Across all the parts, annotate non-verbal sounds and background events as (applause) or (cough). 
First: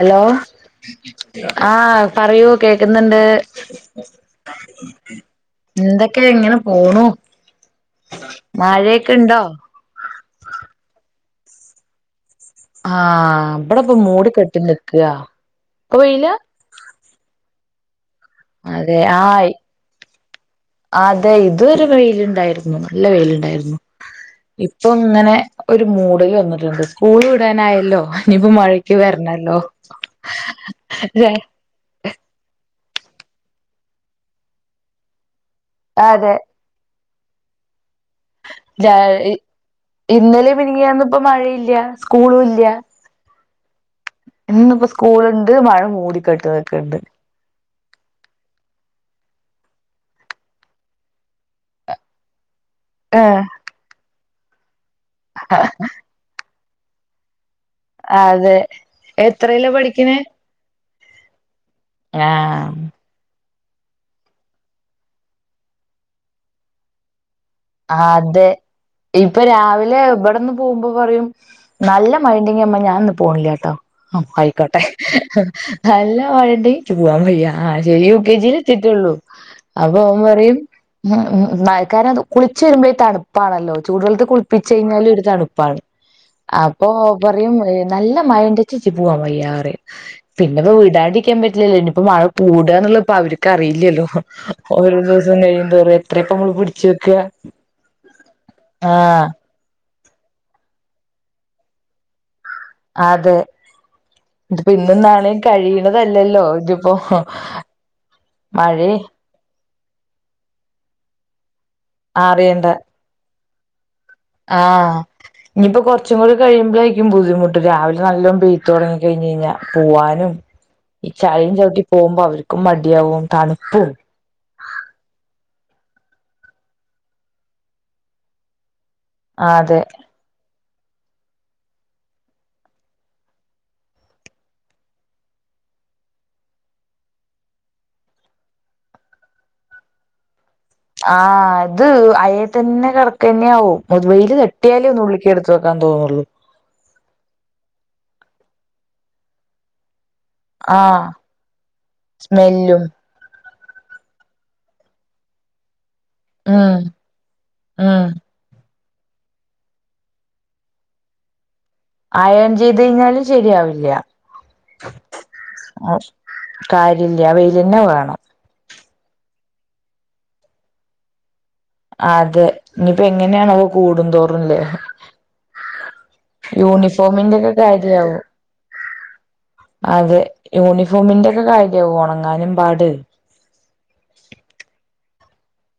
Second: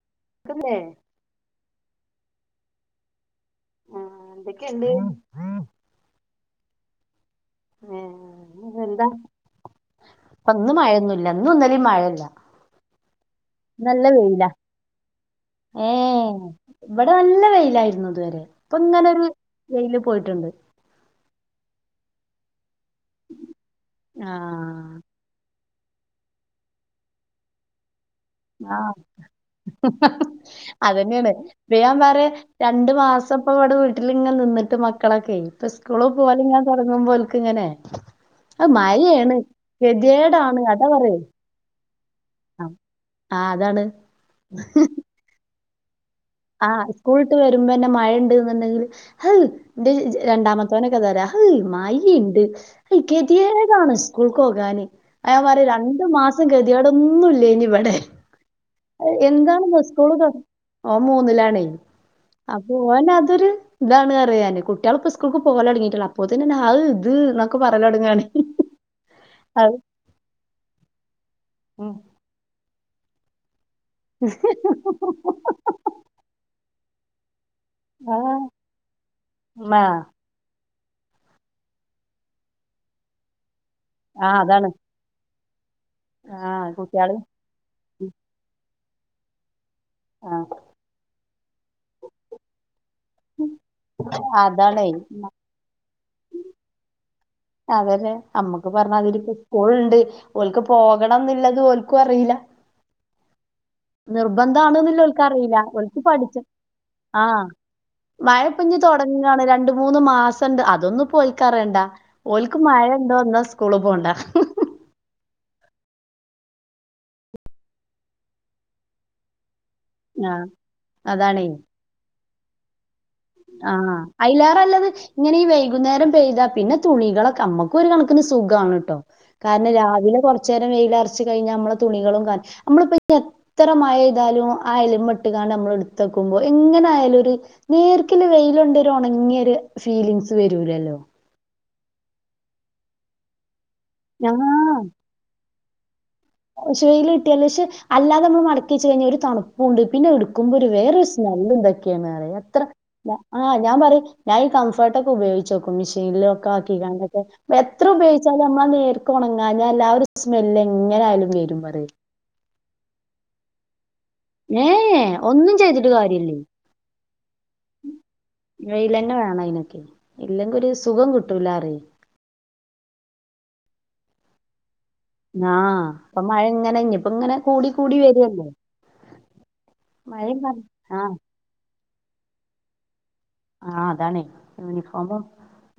hello ക്ന്നേ ആഹ് പറയൂ കേക്ക്‌ന്ന്ണ്ട് എന്തക്കെണ്ട് എന്തക്കെ ഇങ്ങന പോണു ഏ എന്താ മഴെക്ക‌ണ്ടോ ഇപ്പ ഇന്ന് മഴയൊന്നുല്ല ഇന്നു ഇന്നലിം മഴല്ല ആഹ് ഇബടപ്പം മൂടി കെട്ടി നിക്ക ഇപ്പ വെയ്ലാ ഇബട നല്ല വെയ്ലായിരുന്നു ഇതുവരെ ഇപ്പ അതെ ഇങ്ങനൊര് വെയ്ല് പോയ്ട്ട്ണ്ട് ആതെ ഇത് വരെ വെയ്ലിണ്ടായ്ര്ന്നു നല്ല വെയ്ല്ണ്ടാര്ന്നു ഇപ്പൊ ആഹ് ഇങ്ങനെ ഒര് മൂഡല് വന്ന്ട്ട്ണ്ട് സ്കൂള് വിടാനായല്ലോ ഇനിപ്പ ആഹ് മഴക്ക് വര്ണല്ലോ (unintelligible) പെയ്യാം പറെ രണ്ട് മാസപ്പ ഇവട വീട്ടിലിങ്ങനെ നിന്ന്ട്ട് മക്കളെക്കെ ഇപ്പ സ് കുളു അതെ പോവല്ങ്ങനെ തൊടങ്ങ്മ്പ ഓൽക്ക്ങ്ങനെ ജാഴ്ഇ ഇന്നലിം അതാ മിനിഞ്ഞ്യാന്ന്പ്പ പറയ് മഴയില്ല്യാ കൂള് ഇല്ല്യ ആഹ് അതാണ് ഇന്ന്പ്പ സ്കൂള്ണ്ട് മഴ മൂടികെ ആഹ് സ്കൂൾട്ട് വരുമ്പന്ന മഴണ്ട്ന്ന്ണ്ടെങ്കില് (unintelligible) എന്റെ ജ് രണ്ടാമത്തൊനക്കെന്താ പറയ ഹ് മയി ഇണ്ട് (unintelligible) ഏഹ് കെതിയേടാണ് സ്കൂൾക്ക്‌ പോകാന് അയാ പറെ രണ്ട് മാസം കെതിയേടൊന്നു ഇല്ലേന് ഇവ ടെ അതെ എന്താണ് എത്രയിലാ മ്മാ സ്കൂള് പഠിക്കണേ (unintelligible) മൂന്ന്ലാണെ അപ്പൊ ആഹ് ഓന അതൊര് ഇതാണ് അറെ ഞാന് കുട്ടികളിപ്പോ സ്കൂൾക്ക്‌ പോവല് തൊടങ്ങിട്ടൊള്ള് അപ്പോത്തെന് ആഹ് ഇത് നൊ ആതെ ഇപ്പ അത് രാവിലെ ഇബടെന്ന് പോവ്മ്പ പറയും ഉം നല്ല മഴെണ്ടെങ്കി അമ്മ ഞാൻന്ന് പോണില്ലാട്ടോ അ ആയ്ക്കോട്ടെ നല്ലാ മഴെണ്ടയ് നിക്ക് പോവാം വയ്യ ആ ശരി യു ആഹ് കെ ജ് എത്തിട്ടുള്ളൂ ഉമ്മ അപ്പൊ പറയും ഉം ഉംമഴക്കാലതു കുളിച്ച് വര്മ്പ ഇ തണു പ്പാണല്ലോ ചൂട് വെള്ളത്തി ആഹ് അതാണ് കുളിപ്പിച്ച് കയ്ഞ്ഞാലു ഒര് തണുപ്പാണ് ആഹ് അപ്പൊ കുട്ടികള് നല്ല മയണ്ടിങ്ങി ഇച്ചിച്ചി പോവൻയ്യന്നറയും ആഹ് പിന്നപ്പ വിടാണ്ട് ഇരി ക്കാൻ പറ്റില്ലല്ലോ ഇനിപ്പ മഴ കൂടാന്നള്ള അവർക്ക്റിയില്ലല്ലോ അതാണേ ഓരോ ദിവസം കഴിയുന്തോറും എത്ര ഇപ്പ നമ്മള് പിടിച്ചു വെക്കുക അതല്ലേ അമ്മുക്ക് പറഞ്ഞാതിരിക്ക സ്കൂൾ ഉണ്ട് ഒൽക്ക് പോകണം എന്നുള്ളത് ഓല്ക്കും അറിയില്ല അതെ ഇത്പ്പോ ഇന്ന നിർബന്ധാണ്ന്ന്ള്ള നാള ഓൽക്കറിയില്ല ഓൽക്ക് കഴിയണതല്ലല്ലോ ഇതിപ്പോ മഴപ്പുഞ്ഞി മഴയും തുടങ്ങിയാണ് രണ്ടും മൂന്ന് മാസം ഉണ്ട് അതൊന്നും പോഓലക്കറേണ്ട ഓലക്ക് അറിയണ്ട മഴ ഇണ്ടോ എന്നാ സ്കൂള് പോകണ്ട ആഹ് ഇനിയിപ്പൊ കൊറച്ചും കൂട കഴിയുമ്പോഴായിരിക്കും ബദ്ധിമുട്ട് രാവിലെ നല്ല പെയ്ത് തുടങ്ങി കഴിഞ് കഴിഞ്ഞാ പോവാനും ആഹ് ഈ അതാണേ ചളിയും ചവിട്ടി പോകുമ്പോ അവർക്കും മടിയവും ആഹ് അയലാറല്ലത് ഇങ്ങനെ ഈ വൈകുന്നേരം പെയ്താ പിന്നെ തുണികളൊക്കെ നമ്മക്ക ഒരു കണക്കിന് സുഖമാണ് കേട്ടോ ആഹ് കാരണം അതെ രാവിലെ കുറച്ചു നേരം വെയിലരച്ച കഴിഞ്ഞാൽ നമ്മളെ തുണികളും കാണ നമ്മളിപ്പ ഇത്ര മഴ താലും ആയാലും വട്ട്കാണ്ട് നമ്മൾ എടുത്തക്കുമ്പോ എങ്ങനെ ആയാലും ഒരു നേർക്കല് വെയിലുണ്ടരു ഉണങ്ങിയൊ ഒരു ഫീലിംഗ്സ് വരൂലല്ലോ ആഹ് അത് അയൽ തന്നെ കിടക്ക തന്നെയ ആവും മുതുവെയിൽ ആ തെട്ടിയാലേ ഒന്നുള്ള ലേക്ക് എടുത്തക്കന്തോന്നള്ളൂ മുശി വെയിൽട്ടിയാല് പക്ഷെ അല്ലാതെ നമ്മൾ മടക്കി വെച്ച് കഴിഞ്ഞാ ഒരു തണുപ്പുണ്ട് പിന്നെ എടു ആഹ് കുംമ്പോഒരുവേറെരു സ്മെല് എന്തൊക്കെയാണ് പറയ അത്ര സ്മെല്ലും ആഹ് ഞാൻ പറയും ഞാൻ കംഫേർട്ട് ഒക്കെ ഉപയോഗി ച്ച് ഓക്കും മെഷീനിലൊക്കെ ഉം ആക്കിക്കാണ്ട് ഒക്കെ എത്ര ഉം ഉപയോഗിച്ചാലുംമ്മ നേ ഉണങ്ങാഞ്ഞാ എല്ലാവരും സ്മെല് എങ്ങനെ ആയാലും വരും പറ ആയൺ ചെയ്ത് കഴിഞ്ഞാലും ശരിയാവില്ല ഏഹ് ഒന്നും ചെയ്തിട്ട് ആഹ് കാര്യല്ലേ കാര്യില്ല വെയിൽന്നെ വേണം വെയിൽന്നെ വേണം അതിനൊക്കെ ഇല്ലെങ്കിൽ ഒരു സുഖം കിട്ടൂലാറിയും അതെ ഇനിയിപ്പോ എങ്ങനെയണ കൂടുന്തോറുംല്ലേ ആഹ് അപ്പൊ മഴ ഇങ്ങനെ ഇപ്പ യൂണിഫോമിന്റെ ഇങ്ങനെ ഒക്കെ കൂടി കൂടി കാര്യാവും വരുല്ലേ അതെ ആഹ് യൂണിഫോമിന്റെ ഒക്കെ കാര്യയാക ഉണങ്ങാനും പാട് ആ അതാണ് യൂണിഫോമ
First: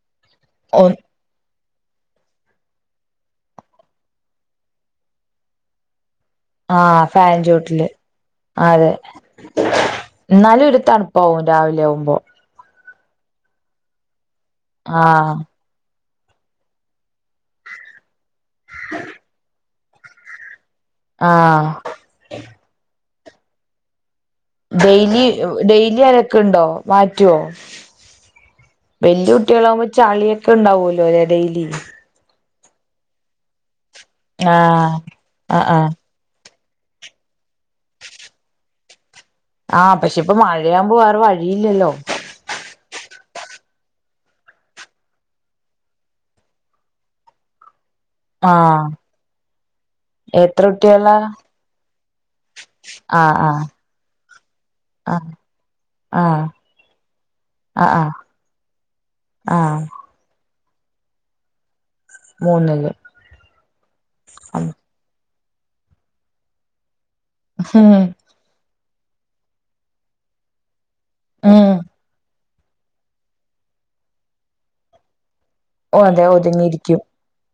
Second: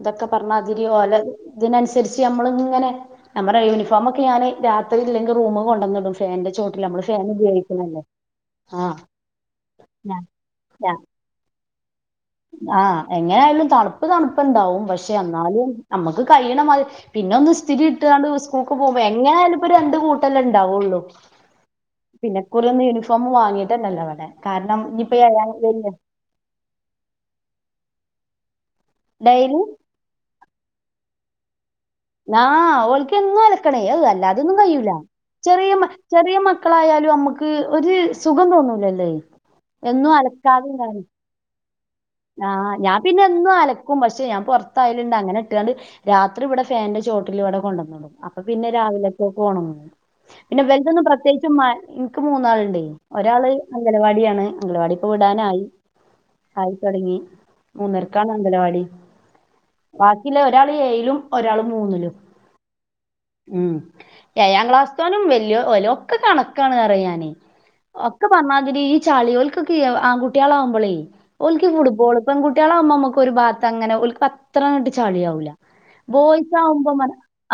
ഇതൊക്കെ പറഞ്ഞാ ഒ അതിരി ഒല ഇതിനനുസരിച്ച് നമ്മള ഇങ്ങനെ നമ്മുടെ യൂണിഫോമ ഒക്കെ ഞാന് രാത്രി ഇല്ലെങ്കിൽ റൂമ കൊണ്ടുവന്നിടും ആഹ് ഫാൻചോട്ടില് അതെ ആഹ് എന്നാലും ഒരു തണു പോവും രാവിലെ ആവുമ്പോ ആഹ് എങ്ങനെ ആയാലും തണുപ്പ് തണുപ്പുണ്ടാവും പക്ഷെ ആഹ് എന്നാലും നമ്മുക്ക് കഴിയണ മാതിരി പിന്നെ ഒന്ന് സ്ഥിരി ഇട്ടാണ്ട് സ്കൂൾക്ക് പോകുമ്പോ എങ്ങനെയാലും ഒരുരണ്ട് കൂട്ടല് ഉണ്ടാവുള്ളൂ ആഹ് പിന്നെ കുറെം യൂണിഫോം വാങ്ങിട്ട് നല്ലവടെ ഡെയിലി ഡെയിലി അലക്ക് ഉണ്ടോ മാറ്റുവോ വല്യ ഡെയിലി കുട്ടികളാകുമ്പൊ ചാളിയൊക്കെ ഉണ്ടാവുമല്ലോ അല്ലേ ഡെയിലി ആഹ് ഓൾക്കെന്നും അലക്കണേ അല്ലാതൊന്നും കഴിയൂല ആഹ് ആഹ് ചെറിയ ആഹ് മക് ചെറിയ മക്കളായാലും നമ്മുക്ക് ഒരു സുഖം തോന്നൂലല്ലേ ആഹ് എന്നും പക്ഷെ ഇപ്പ അലക്കാതെ ഇണ്ടാ മഴയാവുമ്പോ വേറെ വഴിയില്ലല്ലോ ആഹ് ഞാൻ പിന്നെ എന്നും അലക്കും പക്ഷെ ഞാൻ പുറത്തായലുണ്ട് അങ്ങനെ ഇട്ടാണ്ട് രാത്രി ഇവിടെ ഫാന്റെ ചോട്ടിൽ ഇവിടെ കൊണ്ടുവന്നിടും അപ്പൊ പിന്നെ ആഹ് രാവിലത്തെക്ക് ഒണങ്ങും പിന്നെ എത്ര ഇവൽതൊന്ന് കുട്ടികളാ പ്രത്യേകിച്ചും മ എനിക്ക് മൂന്നാളുണ്ടെ ആഹ് ഒരാള് അംഗനവാടിയാണ് അംഗനവാടി ഇപ്പോ ആഹ് വിടാനായി ആഹ് തുടങ്ങി ആഹ് മൂന്നരക്കാണ് അംഗലവാടി ആഹ് ആഹ് ഇല്ല ഒരാള് ഏഴിലും ഒരാൾ മൂന്നിലും മൂന്നില് ഉം ഉം ഏഴാം ക്ലാസ്സത്തോനും വല്ലിയോ ഓലോകെ കണക്കാണ് റിയാന് ഹ്ഹ പറന്നാതിരി ഈ ചളിയോൽക്കൊക്കെ ആൺ കുട്ടികളാകുമ്പോളേ ഓൽക്ക് ഉം ഫുട്ബോൾ പെൺകു ട്ടികളവുമ്പോ നമുക്ക് ഒരു ഭാഗത്ത് അങ്ങനെ ഓൽക്ക് അത്രങ്ങട്ട് ചളിയാവൂല്ല ഓ അതെ ബോയ്സ് ആവുമ്പോ ഒതുങ്ങിയിരിക്കും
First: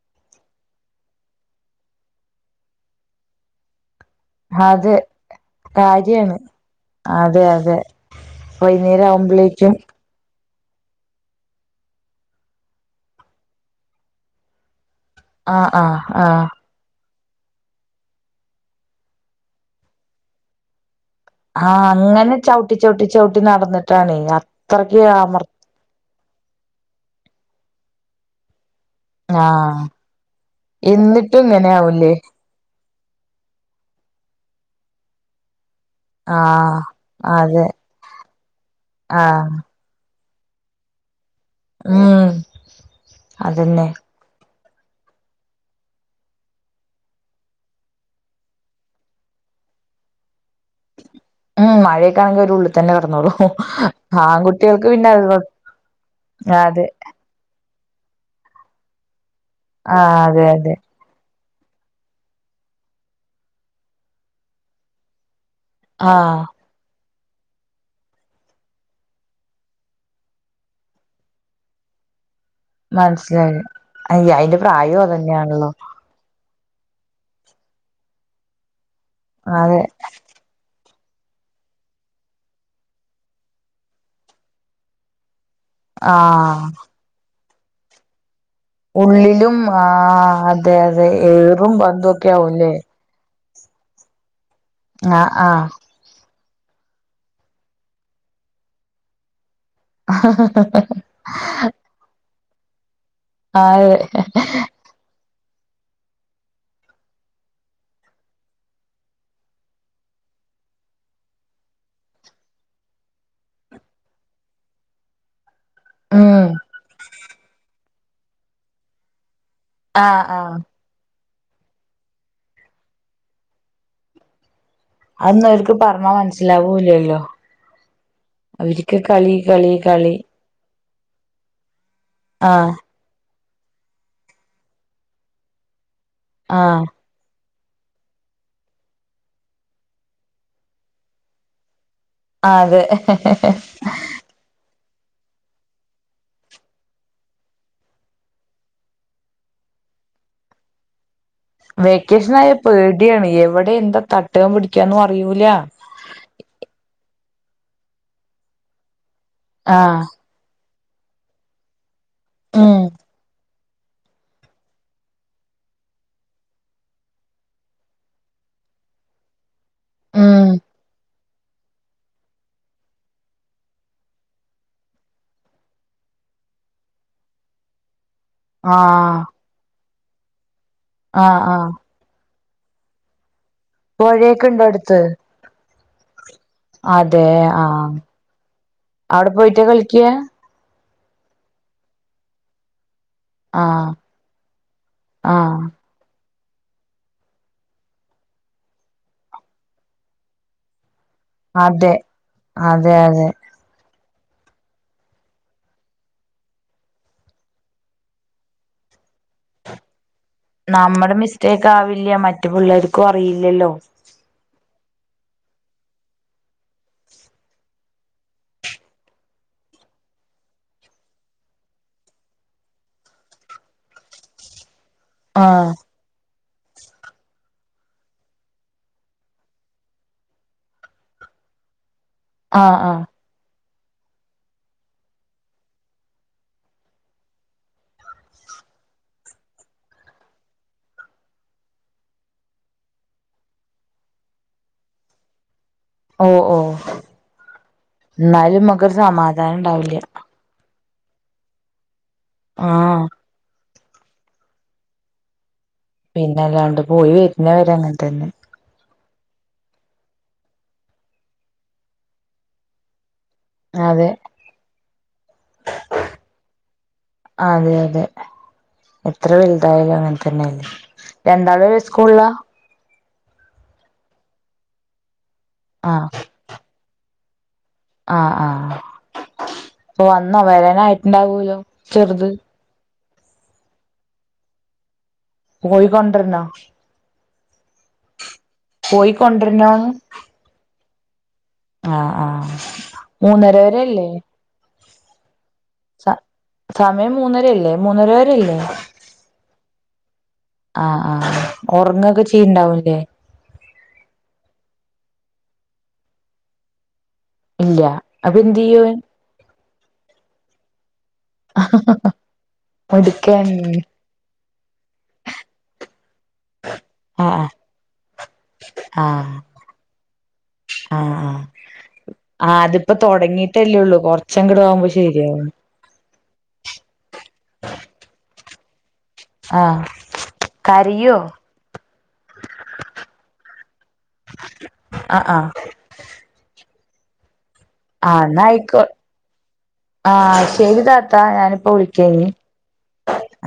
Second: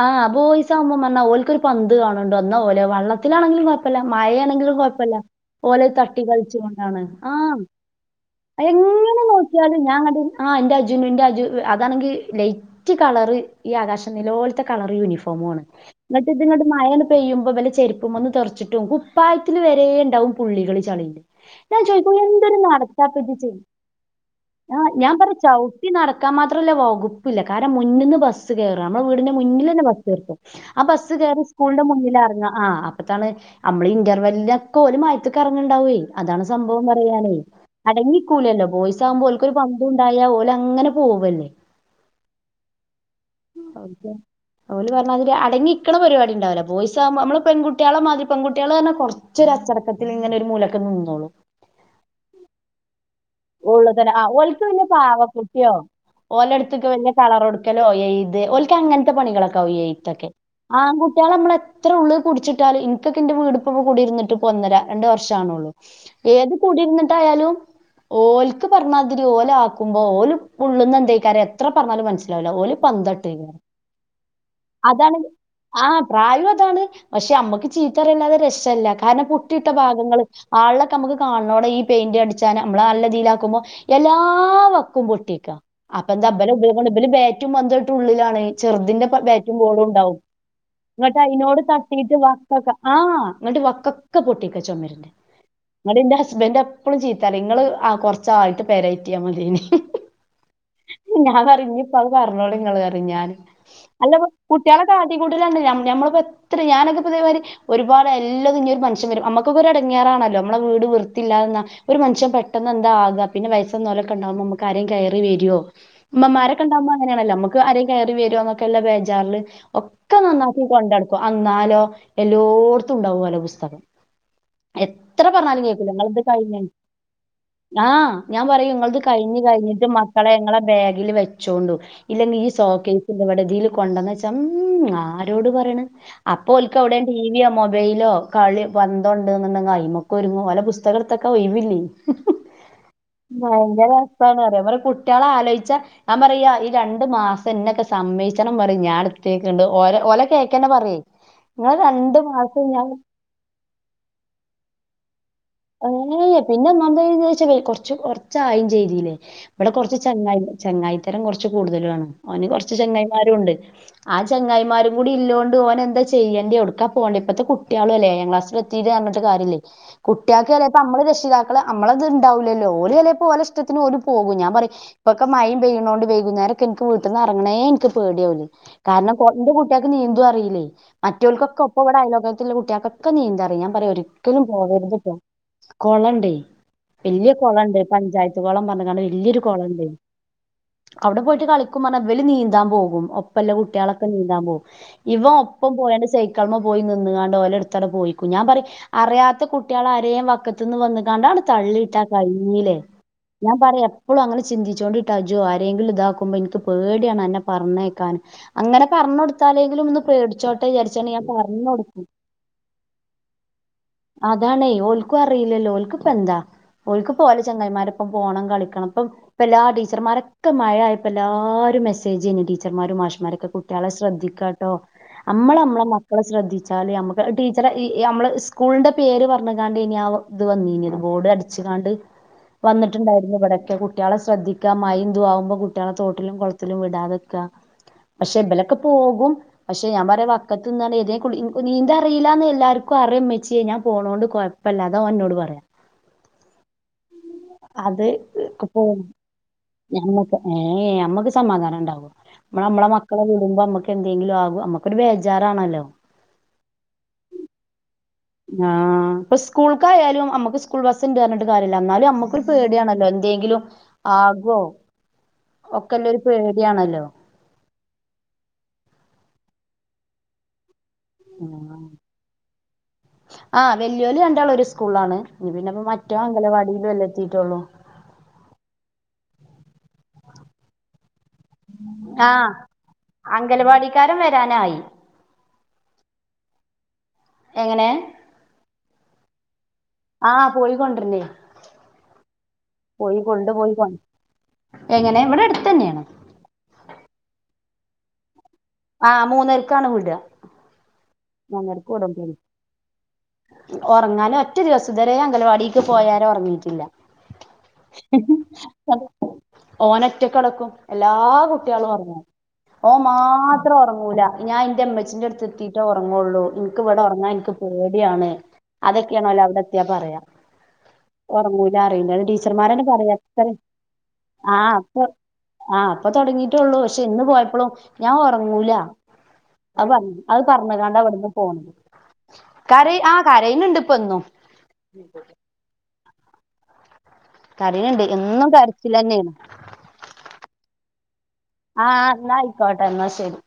ആഹ് ബോയ്സാകുമ്പം പറഞ്ഞാ ഓൽക്കൊരു പന്ത് കാണുണ്ടോ ന്നാ ഓലെഹ് വള്ളത്തിലാണെങ്കിലും കൊയപ് പ്പല്ല മഴയാണെങ്കിലും അതെ കുഴപ്പല്ല ഓലെ തട്ടി കാര്യാണ് കളിച്ചുകൊണ്ടാണ് അതെ ആഹ് അതെ വൈകുന്നേരം എങ്ങനെ ആവുമ്പോഴേക്കും നോക്കിയാലും ഞാൻ ങ്ങട്ട് ആഹ് ഇന്റെ അജുന് എന്റെ അജു അതാണെങ്കിൽ ലൈറ്റ് കളർ ഈ ആകാശം നിലോല്ത്തെ കളർ യൂണിഫോം ഫോമു ആണ് ആഹ് ആഹ് ന്നട്ട് ആഹ് ഇത്ങ്ങട്ട് ഈ മഴങ്ങട്ട് പെയ്യുമ്പോ ഇവലെ ചെരുപ്പുമന്ന് തെറച്ചിട്ടും കുപ്പായത്തില് വരെ ഇണ്ടാവും പുള്ളികള് ചളി ഞാൻ ആഹ് ചോദിക്കൂ അങ്ങനെ എന്തൊരു ചവിട്ടി ചവിട്ടി നടച്ചാപ്പതി ചവിട്ടി ചെയ്യ നടന്നിട്ടാണേ ആ അത്രയ്ക്ക് ഞാൻ പറയ അമർ ചൗ ഈ നടക്കാൻ മാത്ര ഉള്ളെ വകുപ്പില്ല കാരണം മുന്നിന്ന് ബസ്സ് ബസ് കയറാ നമ്മുടെ വീടിന്റെ ആഹ് മുന്നിലന്നെ ബസ് നിർത്തും ആ ബസ്സ് എന്നിട്ടും കയറി ഇങ്ങനെ സ്കൂളിന്റെ ആവൂലേ മുന്നിലാ ഇറങ്ങ ആഹ് അപ്പ ഇതാണ് നമ്മള് ഇന്റർവെല്ലിലക്കെ ഓൽ മഴത്ത്ക്ക് ഇറങ്ങുണ്ടാവെ അതാണ് ആഹ് സംഭവം പറയാനേ അതെ അടങ്ങി നിക്കൂല്ലലോ ബോയിസ് ആകുമ്പോ ഓൽക്കൊരു ആഹ് പന്തും ഉണ്ടായാൽ ഓൽ അങ്ങനെ പോവല്ലേ ഉം അതന്നെ അതെ ഓല് പറഞ്ഞാതിരി അടങ്ങിനിക്ക്ണ പരിപാടിണ്ടാവൂല ബോയിസ് ആവുമ്പോ നമ്മള് പെൺകുട്ടികളെ മാതിരി പെൾകുട്ടികള് പറഞ്ഞാ കൊറ ച്ചൊരു അച്ചടക്കത്തിൽ ഇങ്ങനെ ഒരുമൂലക്ക് നിന്നോളും ഉം മഴയൊക്കാണെങ്കിൽ ഓര് ഉള്ളിൽ തന്നെ കിടന്നോളും ഉള്ളിൽ തന്നെ ആ ഓൽക്ക് വലിയ പാവ കുട്ടിയോ ഓലടുത്തക്ക് അതെ വല്ല കളർ കൊടുക്കലോ എഴുത് ഓൽക്ക് അങ്ങനത്തെ പണികളൊക്കെ ആവും ആഹ് എയ്ത്തൊക്കെ അതെ അതെ ആൺ കുട്ടികളെ നമ്മള് എത്ര ഉള്ള് പിടിച്ചിട്ടാലും ഇനക്കൊക്കെ എന്റെ വീടിപ്പൊ കൂടിരുന്നിട്ട് ഇപ്പോ ഒന്നര രണ്ട് വർഷാവുന്നോള്ളു ആഹ് ഏത് കൂടിയിരുന്നിട്ടായാലും ഓൽക്ക് പറഞ്ഞാതിരി ഓലാക്കുമ്പോ ഓല് ഉള്ള്ന്ന് എന്തേകാരം എത്ര പറഞ്ഞാലും മനസ്സിലാവില്ല ഓല് പന്തട്ട് മനസ്സിലാവില്ല അയ് അയിന്റെ പ്രായം അത് അതാണ് തന്നെയാണല്ലോ ആഹ് പ്രായം അതാണ് പക്ഷെ അമ്മക്ക് ചീത്തറയല്ലാതെ രക്ഷയില്ല കാരണം പുട്ടിയിട്ട അതെ ഭാഗങ്ങള് ഹാളിലൊക്കെ നമ്മക് കാണുന്നോടം ഈ പെയിന്റ് അടി ചാന് നമ്മള് നല്ലതിയിലാക്കുമ്പോ എല്ലാ വക്കും പൊട്ടിക്കാ അപ്പൊ എന്താ ആഹ് (unintelligible) ഇബല് ബാറ്റും പന്തു ആയിട്ട് ഉള്ളിലാണ് ചെറുതിന്റെപ്പം ബാറ്റും ഉള്ളിലും ബോളും ഉണ്ടാവും ആഹ് അതെ അതെ ങ്ങട്ട് അതിനോട് ഏറും പന്തും തട്ടിട്ട് ഒക്കെ ആവൂല്ലേ വക്കൊക്കെ ആഹ് ങ്ങട്ട് വക്കൊക്കെ പൊട്ടിക്ക ചുമര്ന്റെ ആഹ് ആഹ് ങ്ങട്ട് ഇന്റെ ഹസ്ബന്റ് എപ്പളും ചീ ത്തറിം ഇങ്ങള് ആഹ് കൊറച്ചായിട്ട് പെരേറ്റിയാ മതിയേനി ഞാൻ പറയും ഇഞ്ഞ്പ്പ അത് പറഞ്ഞോളി ഇങ്ങള് പറയും ഞാന് അതെ അല്ല കുട്ടികളെ കാട്ടി കൂട്ടലാണ് ഞമ്മ ഞമ്മളിപ്പോ എത്ര ഞാനൊക്കെപ്പ ഇതേമാതിരി ഒരുപാട് എല്ലതും ഇനി ഫങ്ക്ഷന് വരും നമ്മക്കൊക്കെ ഒരു എടങ്ങേറാണല്ലോ നമ്മളെ വീട് വൃത്തിയില്ലാതെന്നാ ഒരു മനഷ്യൻ പെട്ടന്ന് എന്താ ആക പിന്നെ വയസ്സെന്നോലൊക്കെ ഇണ്ടാവുമ്പോ നമ്മക്കാരേം കയറി വരുവോ ഉം ഇമ്മമാരൊക്കെണ്ടാകുമ്പോ അങ്ങനെയാണല്ലോ നമുക്ക് ആരേം കയറി വരുന്നൊക്കെയുള്ള ബേജാറില് ഒക്കെ ആഹ് ആഹ് നന്നാക്കി കൊണ്ടടക്കും അന്നാലോ എല്ലോട്ത്തും ഉണ്ടാവും ഓലെ പുസ്തകം എത്ര പറഞ്ഞാലും കേക്കൂല ഇങ്ങ് ഇത് കഴിഞ്ഞ് ഉല്ലല്ലോ ആഹ് ഞാൻ പറയും ഇങ്ങൾത് കഴിഞ്ഞ് കളി കഴിഞ്ഞിട്ട് കളി മക്കളെ ഇങ്ങളെ ബാഗിൽ വെച്ചോണ്ടു ഇല്ലെങ്കി ഈ ആഹ് സോകേസിന്റെ ബടെ ഇതില് കൊണ്ടന്നെച്ചാ ഉം ആരോട് പറയ്ണ് അപ്പോ ഓൽക്ക ആഹ് അവ്ടെ ടിവിയോ മൊബൈലോ കളി പന്തോ ണ്ട് ന്നുണ്ടെങ്കിൽ അയിമക്ക് ഒരുങ്ങു ഓലെ പുസ്തകം എടുത്തെക്കാൻ ഒഴിവില്ലേ അതെ ഭയങ്കര രസാണ് പറയ ഇവലെ കുട്ട്യാളെ ആലോചിച്ച ഞാൻ പറയാ ഈ രണ്ട് മാസം ഇന്നെകെ സമ്മയിച്ചണം പറയും ഞാൻ ഇട്തൈകണ്ട് ഓലെ ഓലെ കേക്കന്നെ പറയേ ഇങ്ങള് രണ്ട് വെക്കേഷൻ ആയ മാസം ഞാൻ പേടിയാണ് എവിടെ എന്താ തട്ട പിടിക്കാന്നും അറിയൂല അങ്ങനെ പിന്നെ ഒന്നാമത് എന്നെച്ചാ കൊറച്ച കൊറച്ചായിം ചെയ്തിലേ ഇവിടെ കൊറച്ച് ആഹ് ചങ്ങായി ചെങ്ങായിത്തരം കൊറച്ച് കൂടുതലും ആണ് ഓന് ഉം കൊറച്ച് ചെങ്ങായിമാരും ഉണ്ട് ആ ചങ്ങായിമാരും കൂടി ഇല്ലോണ്ട് ഓനെന്താ ചെയ്യേണ്ടി എവ്ടുക്കാ പോണ്ട്യെ ഇപ്പത്തെ കുട്ട്യളു അല്ലേ ഏഴാം ക്ലാസില് എ ത്തീണ് പറഞ്ഞിട്ട് കാര്യല്ലേ ട്ട്യാക്ക്‌ ഉം ചെലപ്പൊ നമ്മള് രക്ഷിതാക്കള് നമ്മളത് ഉണ്ടാവുലല്ലോ ഓല് ചെലപ്പോ ഓലെ ഇഷ്ടത്തിന് ഓല് പോകും ഞാൻ പറയും ഇപ്പൊക്ക മഴിം പെയ്യ്ണോണ്ട് വൈകുന്നേരൊക്കെ ഇൻക്ക് വീട്ടിന്ന് എറങ്ങ്ണേ ഇൻക്ക് പേടിയാവോല് കാരണം ആഹ് കൊ ഇന്റെ കുട്ട്യാക്ക് നീന്തും അറിയില്ലേ ആഹ് മറ്റോൽക്കൊക്കെ ആഹ് ഒപ്പം ഇവടെ അയലോക്ക ത്ത്ള്ള കുട്ട്യാക്കൊക്കെ നീന്താറിയാ ഞാൻ പറയാ ഒരിക്കലും പൊഴയൊക്കെ ഇണ്ടോ അടുത്ത് പോവരുത്ട്ടോ കൊളണ്ടേയ് അതെ വല്യ കൊളണ്ട് ആഹ് പഞ്ചായത്ത് കൊളം പറഞ്ഞ്ങ്ങാണ്ട് അവിടെ വല്യൊരു പോയിട്ടാ കൊളണ്ട് കളിക്ക അവ്ടെ പോയിട്ട് കളിക്കും പറഞ്ഞ ഇവല് നീന്താൻ പോകും ഒപ്പംല്ല ആഹ് കുട്ട്യാളൊക്കെ നീന്താൻ പോകും ഇവൻ ആഹ് ഒപ്പം പോയാണ്ട് സൈക്കളിമ്മേ പോയി നിന്ന്ങ്ങാണ്ട് ഓലെ അടാത്തടെ പോയിക്കും ഞാൻ പറയും അറിയാത്ത കുട്ട്യളാ രേം വക്കത്ത്ന്ന് വന്ന്ങ്ങാണ്ട് അങ്ങട് അതെ തള്ളിയിട്ടാ കഴിഞ്ഞ്ലേ അതെ അതെ ഞാൻ പറയും എപ്പളും അങ്ങനെ ചിന്തിച്ചോണ്ടിട്ടാ അജോ ആരെങ്കിലും ഇതാക്കുമ്പോ എനിക്ക് പേടിയാണ് അന്നെ പറഞ്ഞയക്കാന് അങ്ങനെ പറഞ്ഞ് കൊടുത്താലെങ്കിലും ഒന്ന് പേടി നമ്മടെ മിസ്റ്റേക്ക് ആവില്ല മറ്റ് പിള്ളേർക്കും അറിയില്ലല്ലോ അതാണേ ഓൽക്കും അറീലല്ലോ ഓൽക്കിപ്പ എന്താ ഓല്ക്കിപ്പം ഓലെ ചങ്ങായിമാരൊപ്പം പോണം കളിക്കണം ഇപ്പം ഇപ്പ എല്ലാ ടീച്ചർമാരൊക്കെ മഴയായപ്പോ എല്ലാരും മെസേജന്നെ ടീച്ചർമാരും മാഷമാരൊക്കെ കു ട്ട്യാളെ ശ്രെദ്ധിക്കാട്ടോ അമ്മള് ആഹ് അമ്മളെ മക്കളെ ശ്രദ്ധിച്ചാല് അമ്മക്ക് ടീച്ചറെ നമ്മള് സ്കൂളിന്റെ പേര് പറഞ്ഞ് ങ്ങാണ്ടേനി ആഹ് ഒ ഇത് വന്നീനിയത് ബോർഡ് അടിച്ച്കാണ്ട് ആഹ് ആഹ് വന്ന്ട്ട്ണ്ടായി ന്ന് ഇവടൊക്കെ കുട്ട്യാളെ ശ്രദ്ധിക്ക മഴിം ഇതു ആവുമ്പോ കുട്ട്യാളെ തോട്ടിലും കൊളത്തിലും വിടാതെക്കാ പക്ഷെ ഇബലൊക്കെ പോകും പക്ഷെ ഞാൻ പറയാ വക്കത്ത് നിന്ന്ങ്ങാണ്ട് ഇതേ കുളി നീന്താറിയില്ലാന്ന് എല്ലാർക്കും അറിയ ഇമ്മച്ചിയെ ഞാൻ പോണോണ്ട് കൊഴ് പ്പല്ലാന്നാ ഓൻ ഇന്നോട് പറയ ഓഹ് ഓഹ് അത് ഇന്നാലും മ്മക്കൊരു പോവും സമാധാനം ഇണ്ടാവുല്യ ഞമ്മക്ക് ഏഹ് അമ്മക്ക് സമാധാനം ഇണ്ടാവോ അമ്മള് അമ്മളെ ആഹ് മക്കളെ വിടുമ്പോ അമ്മക്ക് എന്തെങ്കിലും ആകോ അമ്മക്കൊരു ബേജാറാണല്ലോ പിന്നെല്ലാണ്ട് പോയി വരുന്നവരെ അങ്ങൻ തന്നെ ആഹ് ഇപ്പൊ സ്കൂൾക്കായാലും അമ്മക്ക് സ്കൂൾ ബസ് ഉണ്ട്ന്ന് പറഞ്ഞിട്ട് കാര്യല്ല എന്നാലും അമ്മക്കൊരു പേടിയാണല്ലോ എന്തേങ്കിലും അതെ ആകോ ഒക്കെല്ലെ ഒരു പേടിയാണല്ലോ ആഹ് അതെ അതെ എത്ര വലുതായാലും അങ്ങനെ തന്നെയല്ലേ രണ്ടാളും ഒരേ സ്കൂളിലാ ആഹ് വെല്യോല് രണ്ടാളും ഒരു സ്കൂളിലാണ് ഇപ്പ പിന്നെപ്പ ആഹ് മറ്റോൻ അംഗനവാടിയിലും അല്ലെ എത്തിറ്റൊള്ളു ആഹ് ആഹ് പ്പൊ വന്നോ വരാനായിട്ട്ണ്ടാവോലോ ആഹ് അംഗനവാടിക്കാരൻ വരാനായി പോയിക്കൊണ്ടരണോ എങ്ങനെ പോയിക്കൊണ്ടരനോ ആഹ് പോയികൊണ്ടരണേ ആഹ് ആഹ് മൂന്നര പോയി കൊ വരല്ലേ എങ്ങനെ ഇവിടെ അടുത്തന്നയാ സമയം മൂന്നരല്ലേ മൂന്നര വരെല്ലേ ആഹ് മൂന്നരക്കാണ് വിട ആഹ് ആഹ് ഒറങ്ങോക്ക ചെയ്യ്ണ്ടാവുംല്ലേ ഒറങ്ങാനും ഒറ്റ ദിവസ ഇതുവരെ അംഗലവാടിക്ക് പോയാലും ഒറങ്ങിയിട്ടില്ല ഇല്ല ഹി അപ്പൊ ഹി എന്ത് ചെയ്യും ഓൻ ഹി ഓനൊറ്റക്കെടക്കും എല്ലാ കുട്ടിയളൊറങ്ങും ഓം മിടുക്കൻ മാത്രം ഒറങ്ങൂല ഞാൻ ഇന്റെ ഇമ്മച്ചീന്റടുത്ത് എത്തീട്ടെ ഒറങ്ങോ ഉറങ്ങുള്ളൂ നിക്ക് ഇവിടെ ഒറങ്ങാൻ ആഹ് എനിക്ക് പേടിയാണ് ആഹ് അതൊക്കെയാണോലോ അവടെത്തിയാ പറയാ ആഹ് ആഹ് ഒറങ്ങൂലറിം ആഹ് ടീച്ചർമാരന്നെ അതിപ്പോ പറയാ അത്ര തുടങ്ങിട്ടല്ലേ ഉള്ളൂ ആ കൊറച്ചങ്ങട് ആവുമ്പോ ശരിയാവും അആ ഇപ്പൊ തൊടങ്ങിറ്റൊള്ളൂ പഷേ ഇന്ന് പോയപ്പളും ഞാൻ ഒറങ്ങൂല ആഹ് അഹ് പറഞ്ഞ അഹ് പറഞ്ഞ ന്നാണ്ട് കരയോ അവിടുന്ന് പോന്ന് കര ആ കരീണ് ഇണ്ട് ഇപ്പ ഇന്നും ആഹ് ആഹ് കരയ്ന്ണ്ട് എന്നും ആഇന്നയിക്കോ കരച്ചിലന്നേണ് ആഹ് ശരി താത്ത ഞാന് ആഹ് ഇന്നാ ഐയ്ക്കോട്ടെ ന്നാശരി